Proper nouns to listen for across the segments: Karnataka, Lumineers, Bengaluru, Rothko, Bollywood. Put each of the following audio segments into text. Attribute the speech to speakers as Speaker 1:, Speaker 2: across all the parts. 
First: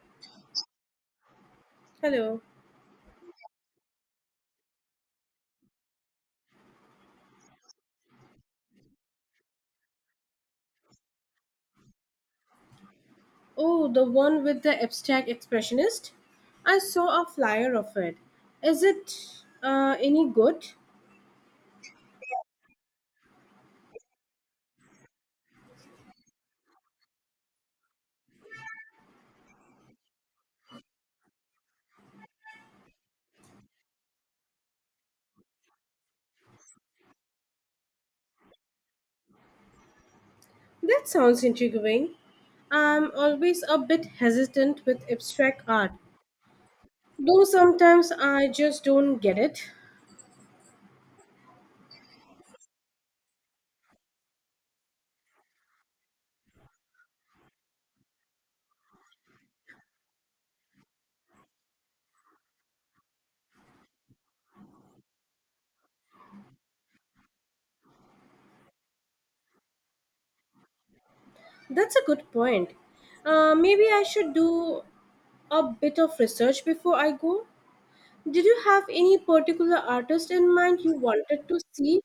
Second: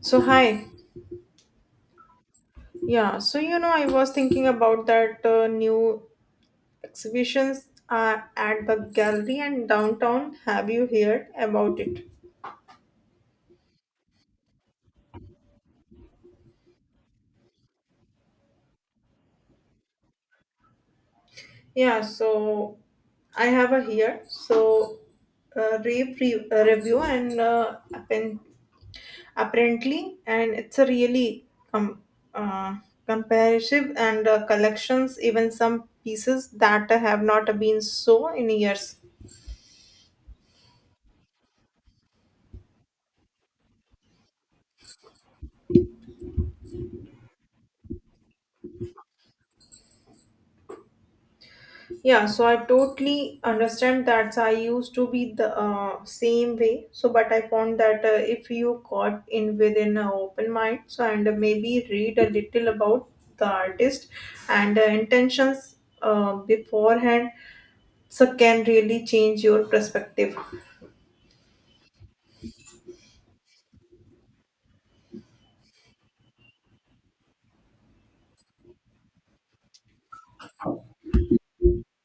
Speaker 1: So hi,
Speaker 2: Hello.
Speaker 1: yeah. So I was thinking about that new exhibitions at the gallery and downtown. Have you heard about it?
Speaker 2: Oh, the one with the abstract expressionist? I saw a flyer of it. Is it any good?
Speaker 1: Yeah. So I have a here. So review and apparently, and it's a really com- uh, comparative and collections. Even some pieces that have not been so in years.
Speaker 2: That sounds intriguing. I'm always a bit hesitant with abstract art, though sometimes I just don't get it.
Speaker 1: Yeah, so I totally understand that. So I used to be the same way. So, but I found that if you got in within an open mind, so and maybe read a little about the artist and intentions beforehand, so can really change your perspective.
Speaker 2: That's a good point. Maybe I should do a bit of research before I go. Did you have any particular artist in mind you wanted to see?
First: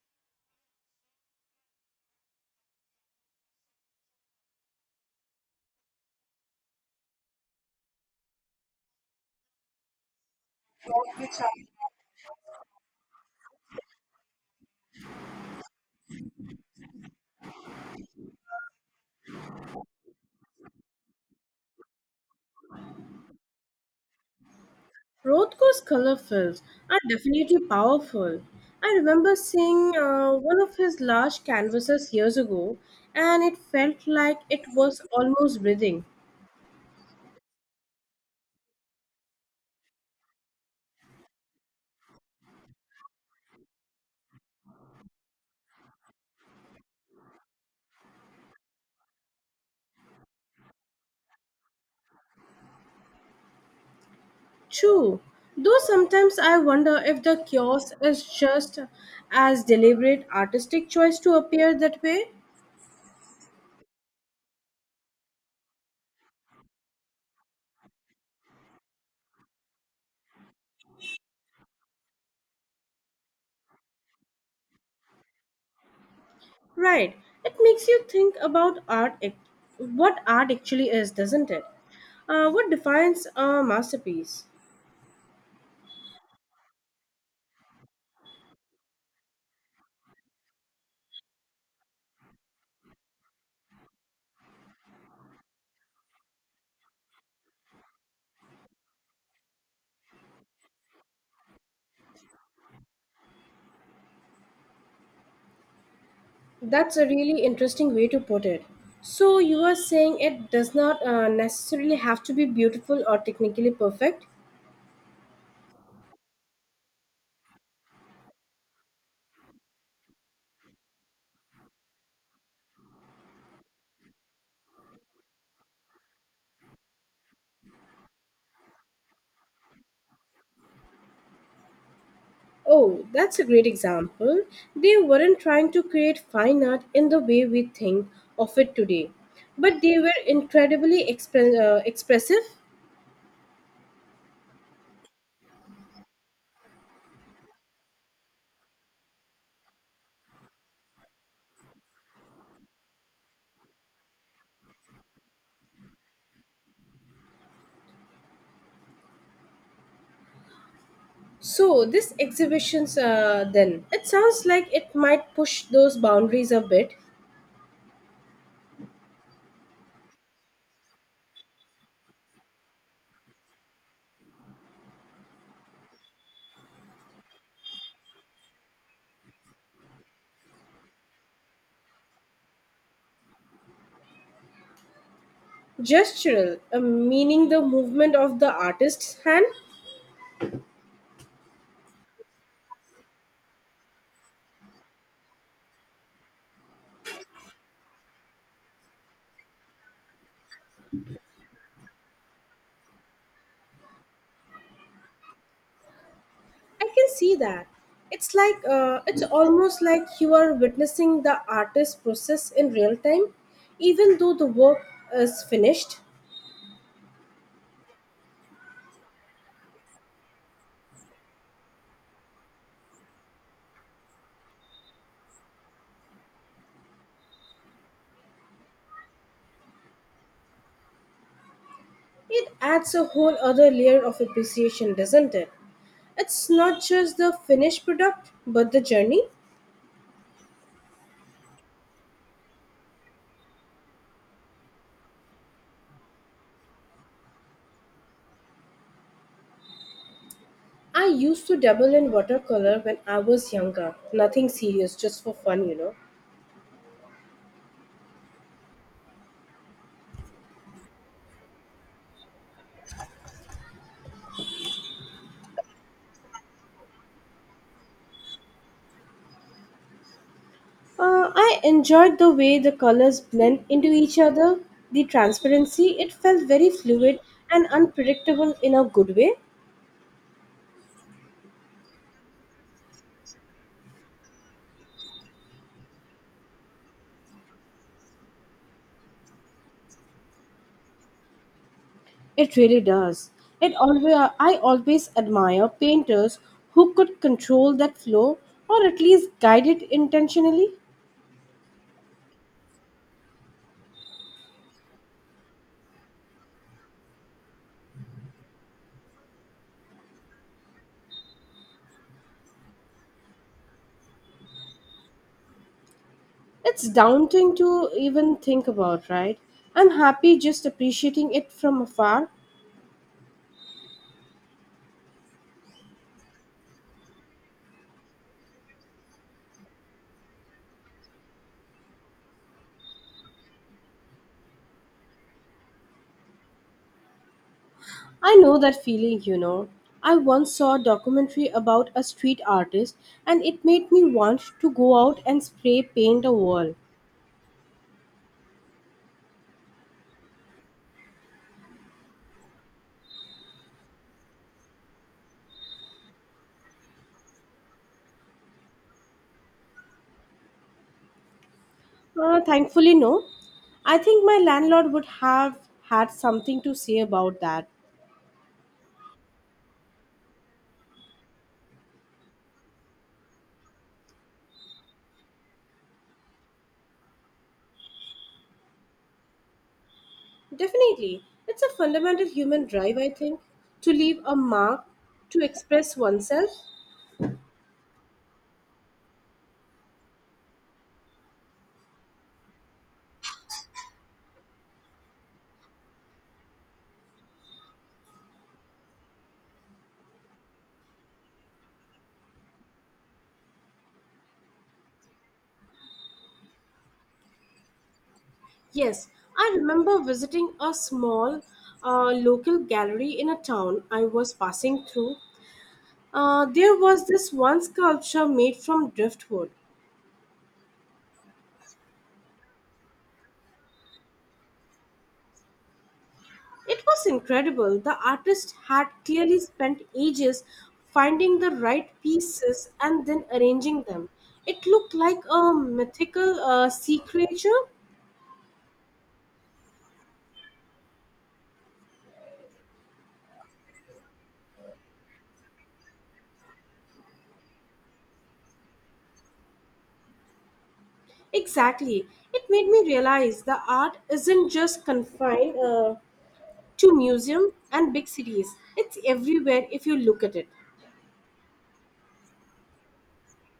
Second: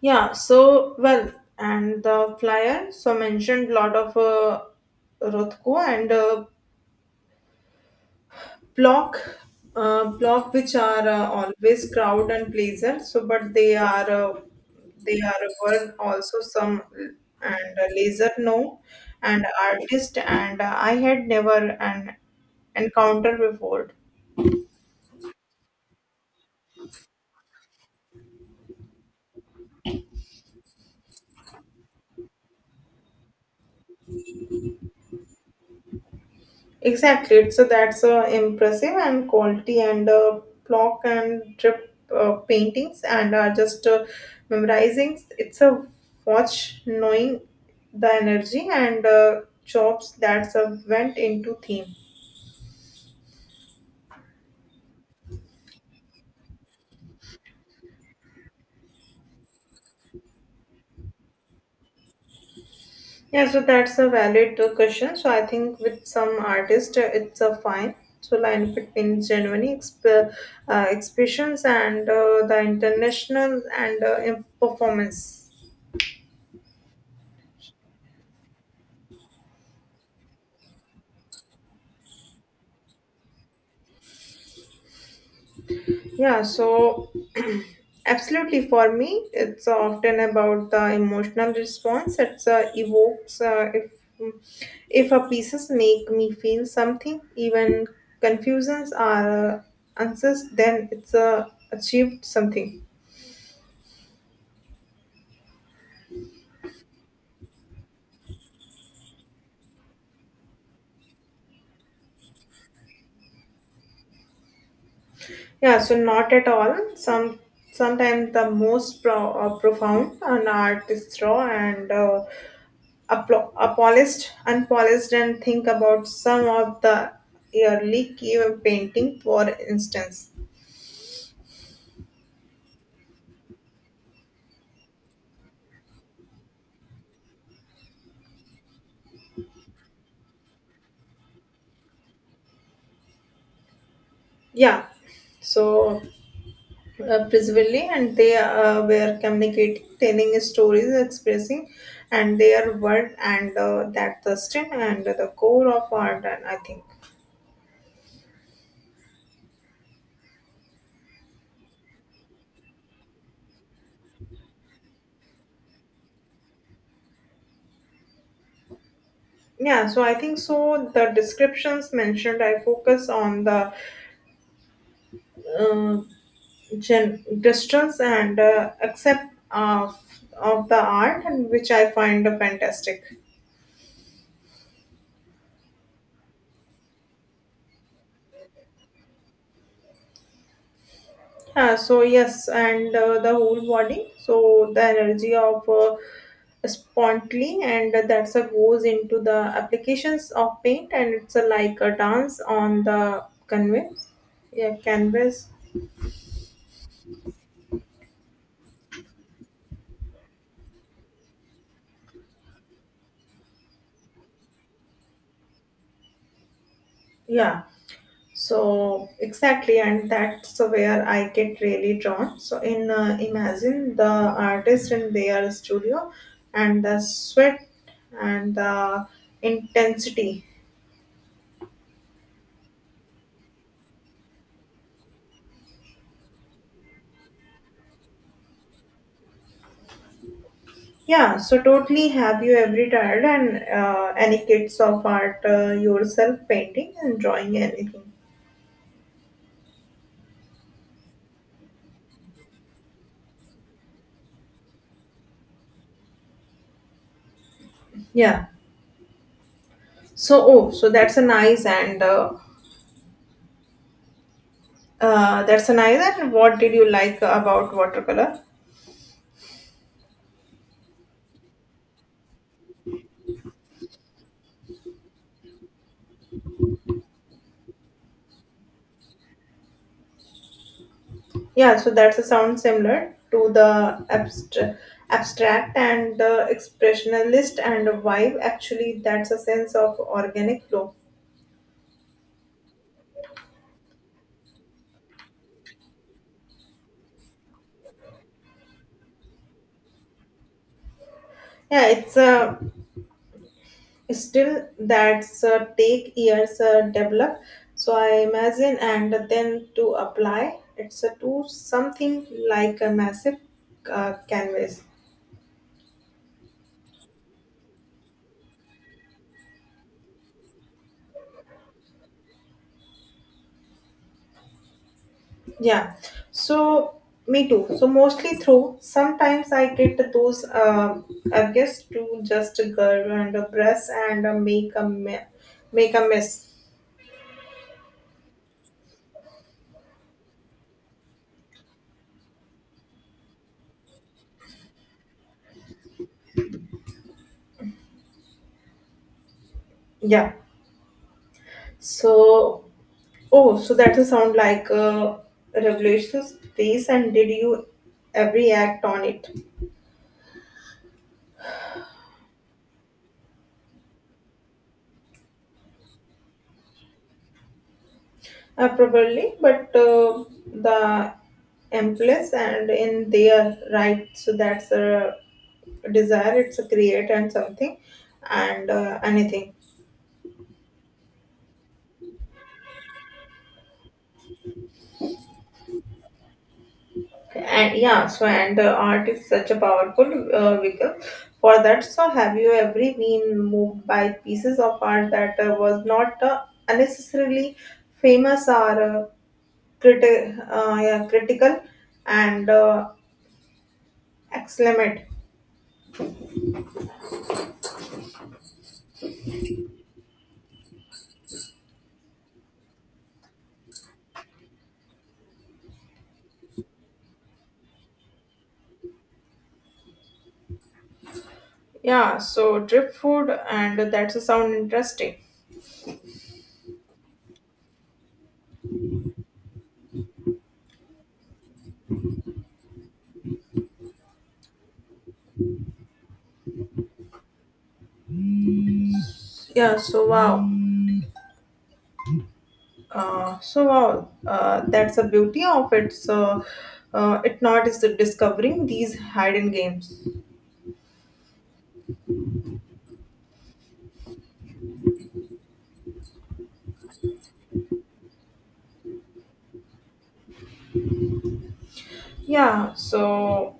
Speaker 1: Yeah. So well, and the flyer so mentioned lot of Rothko and block block which are always crowd and pleaser so but they are were also some and laser no and artist and I had never an encounter before.
Speaker 2: Rothko's color films are definitely powerful. I remember seeing one of his large canvases years ago, and it felt like it was almost breathing.
Speaker 1: Exactly. So that's impressive and quality and block and drip paintings and just memorizing. It's a watch knowing the energy and jobs that's went into theme.
Speaker 2: True, though sometimes I wonder if the chaos is just as deliberate artistic choice to appear that way.
Speaker 1: Yeah, so that's a valid question. So I think with some artists, it's a fine. So line fit in Germany exhibitions and the international and performance.
Speaker 2: Right, it makes you think about what art actually is, doesn't it? What defines a masterpiece?
Speaker 1: Yeah, so absolutely, for me, it's often about the emotional response. It's evokes if a pieces make me feel something, even confusions are answers. Then it's achieved something.
Speaker 2: That's a really interesting way to put it. So, you are saying it does not necessarily have to be beautiful or technically perfect?
Speaker 1: Yeah, so not at all. Sometimes the most profound an art is raw and polished, unpolished, and think about some of the early cave painting, for instance.
Speaker 2: Oh, that's a great example. They weren't trying to create fine art in the way we think of it today, but they were incredibly expressive.
Speaker 1: Yeah, so principally, and they were communicating, telling stories, expressing, and their word, and that Thurston and the core of art, and I think.
Speaker 2: So, this exhibition's then, it sounds like it might push those boundaries a bit.
Speaker 1: Yeah, so I think so. The descriptions mentioned, I focus on the uh, distance and accept of the art, and which I find fantastic.
Speaker 2: Gestural, meaning the movement of the artist's hand.
Speaker 1: Yeah, so yes, and the whole body. So the energy of spontaneity, and that's a goes into the applications of paint, and it's a, like a dance on the canvas. Yeah, canvas.
Speaker 2: I can see that. It's like it's almost like you are witnessing the artist's process in real time, even though the work is finished.
Speaker 1: Yeah. So exactly, and that's where I get really drawn. So in imagine the artist in their studio, and the sweat and the intensity.
Speaker 2: It adds a whole other layer of appreciation, doesn't it? It's not just the finished product, but the journey.
Speaker 1: Yeah, so totally have you ever tried and any kids of art yourself painting and drawing anything?
Speaker 2: I used to dabble in watercolor when I was younger. Nothing serious, just for fun.
Speaker 1: Yeah. So oh, so that's a nice and what did you like about watercolor?
Speaker 2: I enjoyed the way the colors blend into each other, the transparency. It felt very fluid and unpredictable in a good way.
Speaker 1: Yeah, so that's a sound similar to the abstract and the expressionalist and vibe. Actually, that's a sense of organic flow.
Speaker 2: It really does. It always I always admire painters who could control that flow or at least guide it intentionally.
Speaker 1: Yeah, it's a still that's take years develop so I imagine and then to apply it's a to something like a massive canvas.
Speaker 2: It's daunting to even think about, right? I'm happy just appreciating it from afar.
Speaker 1: Yeah, so me too. So mostly through sometimes I get those I guess to just go and a brush and make a mess.
Speaker 2: I know that feeling. I once saw a documentary about a street artist and it made me want to go out and spray paint a wall.
Speaker 1: Yeah. So, oh, so that will sound like a revolution space. And did you every act on it?
Speaker 2: Thankfully, no. I think my landlord would have had something to say about that.
Speaker 1: Probably, but the employees and in their right. So that's a desire. It's a create and something, and anything.
Speaker 2: Definitely. It's a fundamental human drive, I think, to leave a mark, to express oneself.
Speaker 1: And yeah, so and art is such a powerful vehicle for that. So have you ever been moved by pieces of art that was not unnecessarily famous or yeah, critical and excellent?
Speaker 2: Yes, I remember visiting a small local gallery in a town I was passing through. There was this one sculpture made from driftwood.
Speaker 1: Yeah, so drip food and that's a sound interesting.
Speaker 2: It was incredible. The artist had clearly spent ages finding the right pieces and then arranging them. It looked like a mythical sea creature.
Speaker 1: Yeah, so wow, that's the beauty of it. So it not is discovering these hidden games.
Speaker 2: Exactly. It made me realize the art isn't just confined to museum and big cities. It's everywhere if you look at it.
Speaker 1: Yeah, so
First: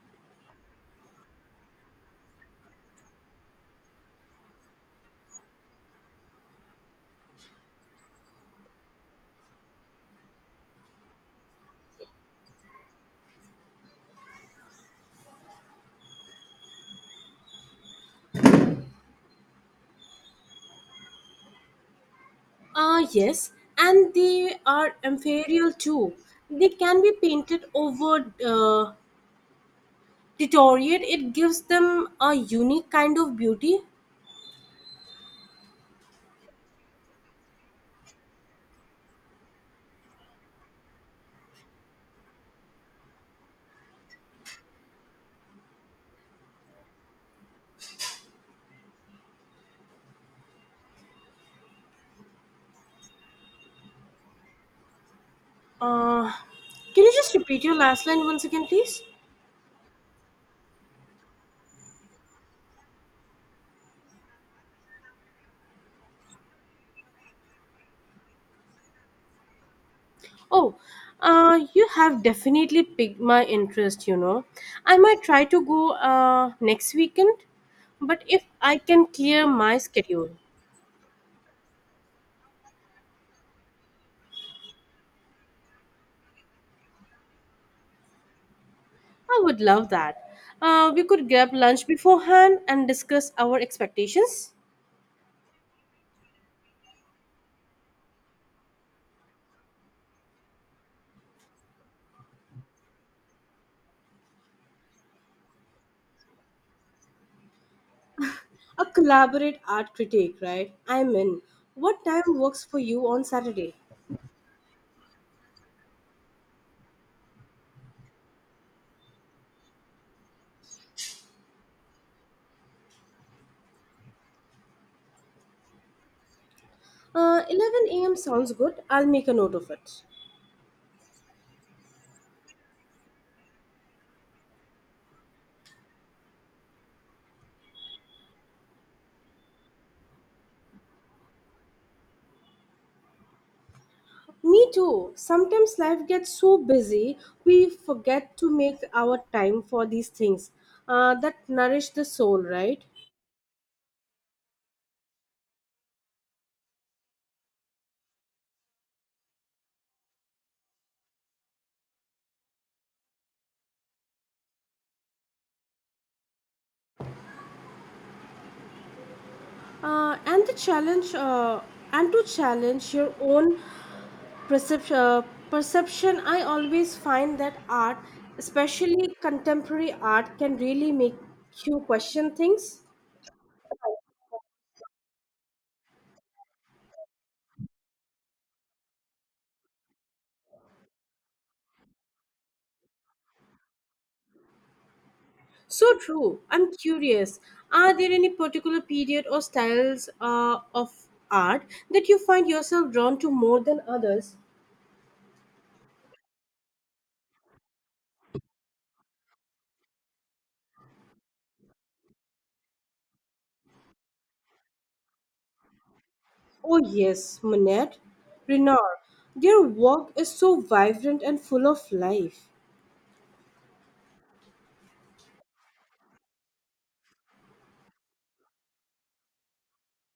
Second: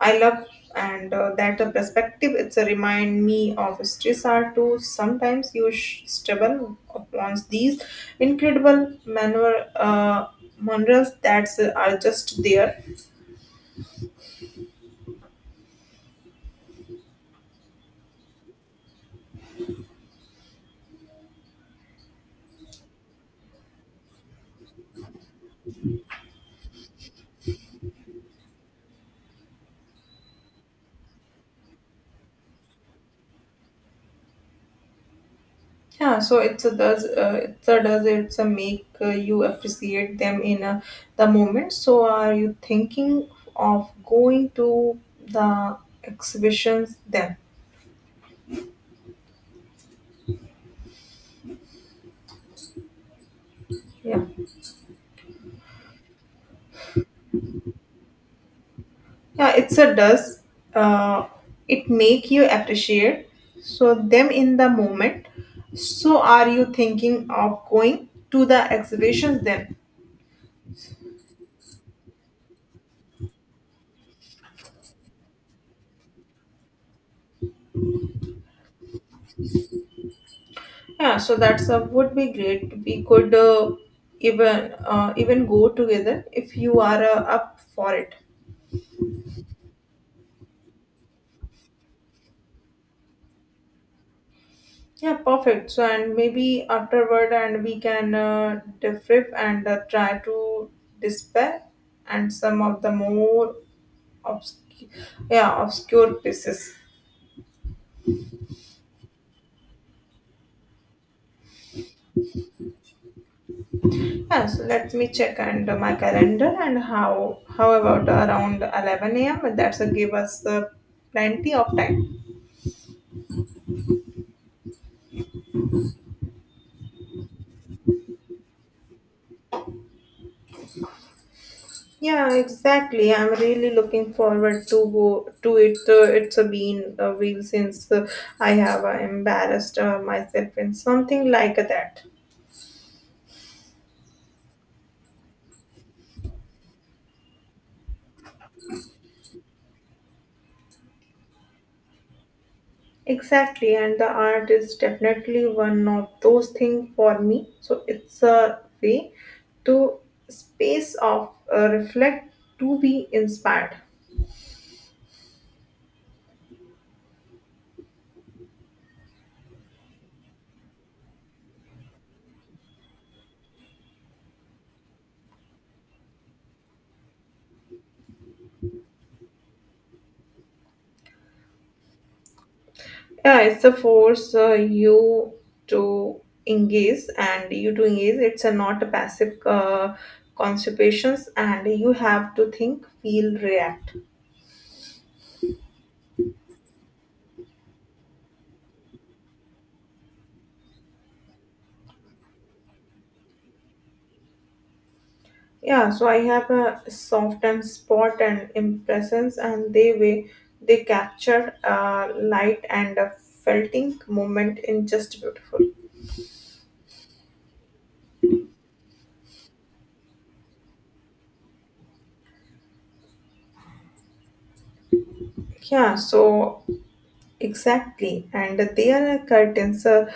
Speaker 1: I love and that the perspective it's a remind me of stress are too. Sometimes you stumble upon these incredible maneuvers that are just there.
Speaker 2: Ah, yes, and they are inferior too. They can be painted over, deteriorate. It gives them a unique kind of beauty.
Speaker 1: Yeah, so it's a does it's a make you appreciate them in the moment. So are you thinking of going to the exhibitions then? Yeah.
Speaker 2: Uh, can you just repeat your last line once again, please?
Speaker 1: Yeah, it's a does uh, it make you appreciate so them in the moment. So are you thinking of going to the exhibitions then?
Speaker 2: Oh, you have definitely piqued my interest. I might try to go next weekend, but if I can clear my schedule,
Speaker 1: Yeah, so that's would be great. We could even go together if you are up for it.
Speaker 2: I would love that. We could grab lunch beforehand and discuss our expectations.
Speaker 1: Yeah, perfect. So and maybe afterward and we can debrief and try to dispel and some of the more obscure yeah obscure pieces.
Speaker 2: A collaborate art critique, right? I'm in. What time works for you on Saturday?
Speaker 1: Yes, let me check and my calendar and how about around 11 a.m. That's a give us plenty of time.
Speaker 2: 11 a.m. sounds good. I'll make a note of it.
Speaker 1: Yeah, exactly. I'm really looking forward to go to it. It's a been a while since I have embarrassed myself in something like that.
Speaker 2: Me too. Sometimes life gets so busy, we forget to make our time for these things that nourish the soul, right?
Speaker 1: Exactly, and the art is definitely one of those things for me. So it's a way to space of reflect to be inspired.
Speaker 2: And the challenge, and to challenge your own percep- uh, perception. I always find that art, especially contemporary art, can really make you question things.
Speaker 1: Yeah, it's a force to you to engage. It's a not a passive constipations and you have to think, feel, react.
Speaker 2: So true. I'm curious. Are there any particular period or styles of art that you find yourself drawn to more than others?
Speaker 1: Yeah, so I have a soft and spot and impressions and they way they capture light and a felting moment in just beautiful.
Speaker 2: Oh, yes, Manette, Renoir. Their work is so vibrant and full of life.
Speaker 1: Yeah, so exactly, and they are a curtains,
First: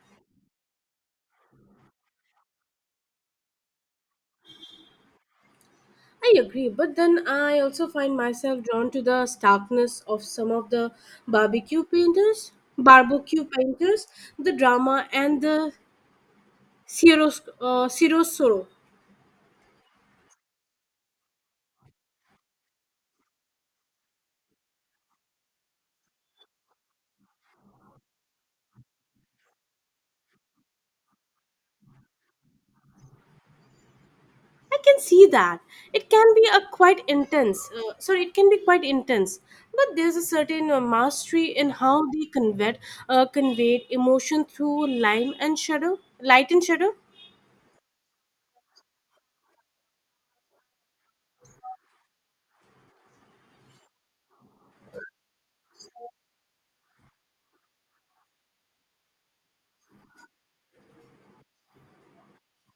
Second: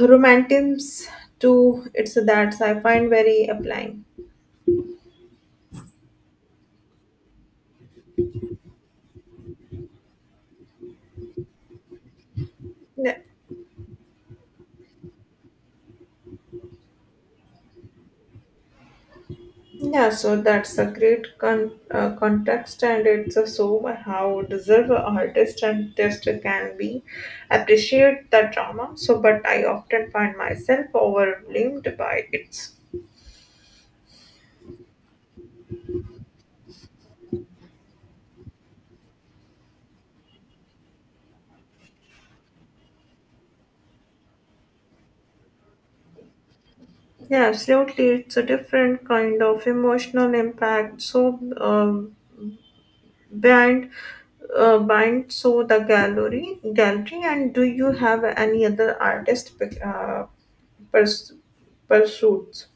Speaker 1: romantins too. It's that I find very applying.
Speaker 2: I agree, but then I also find myself drawn to the starkness of some of the barbecue painters,
Speaker 1: Yeah,
Speaker 2: barbecue painters, the drama and the chiaroscuro.
Speaker 1: yeah, so that's a great context, and it's a so how deserve a artist and test can be appreciate the drama. So, but I often find myself overwhelmed by it.
Speaker 2: I can see that. It can be quite intense. But there's a certain mastery in how they conveyed emotion through line and shadow, light and shadow.
Speaker 1: Yeah, absolutely, it's a different kind of emotional impact. So, bind, bind so the gallery and do you have any other artist pers- pursuits?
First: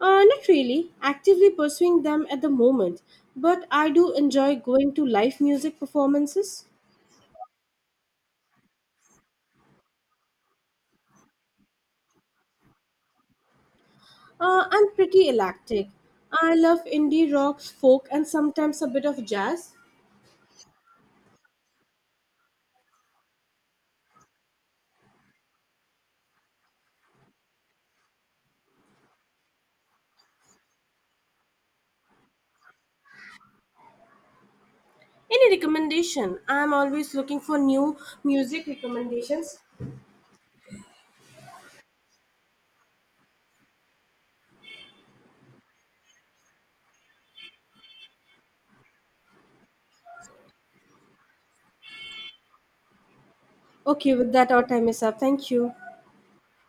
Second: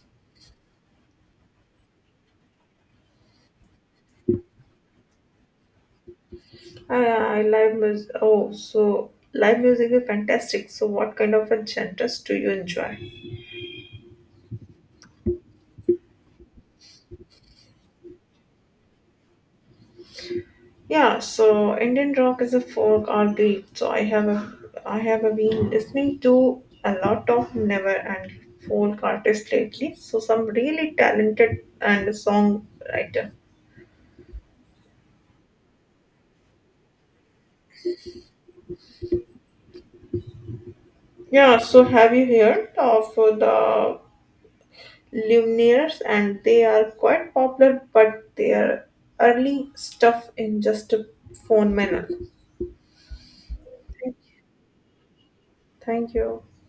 Speaker 2: Not really actively pursuing them at the moment, but I do enjoy going to live music performances.
Speaker 1: I, I live music. Oh, so live music is fantastic. So, what kind of a genres do you enjoy?
Speaker 2: I'm pretty eclectic. I love indie rock, folk, and sometimes a bit of jazz.
Speaker 1: Yeah, so Indian rock is a folk or beat. So I have a been listening to a lot of never and folk artists lately. So some really talented and songwriter.
Speaker 2: Any recommendation? I'm always looking for new music recommendations.
Speaker 1: Yeah, so have you heard of the Lumineers? And they are quite popular, but their early stuff in just a phone manual.
Speaker 2: Okay, with that, our time is up. Thank you.
Speaker 1: Thank you.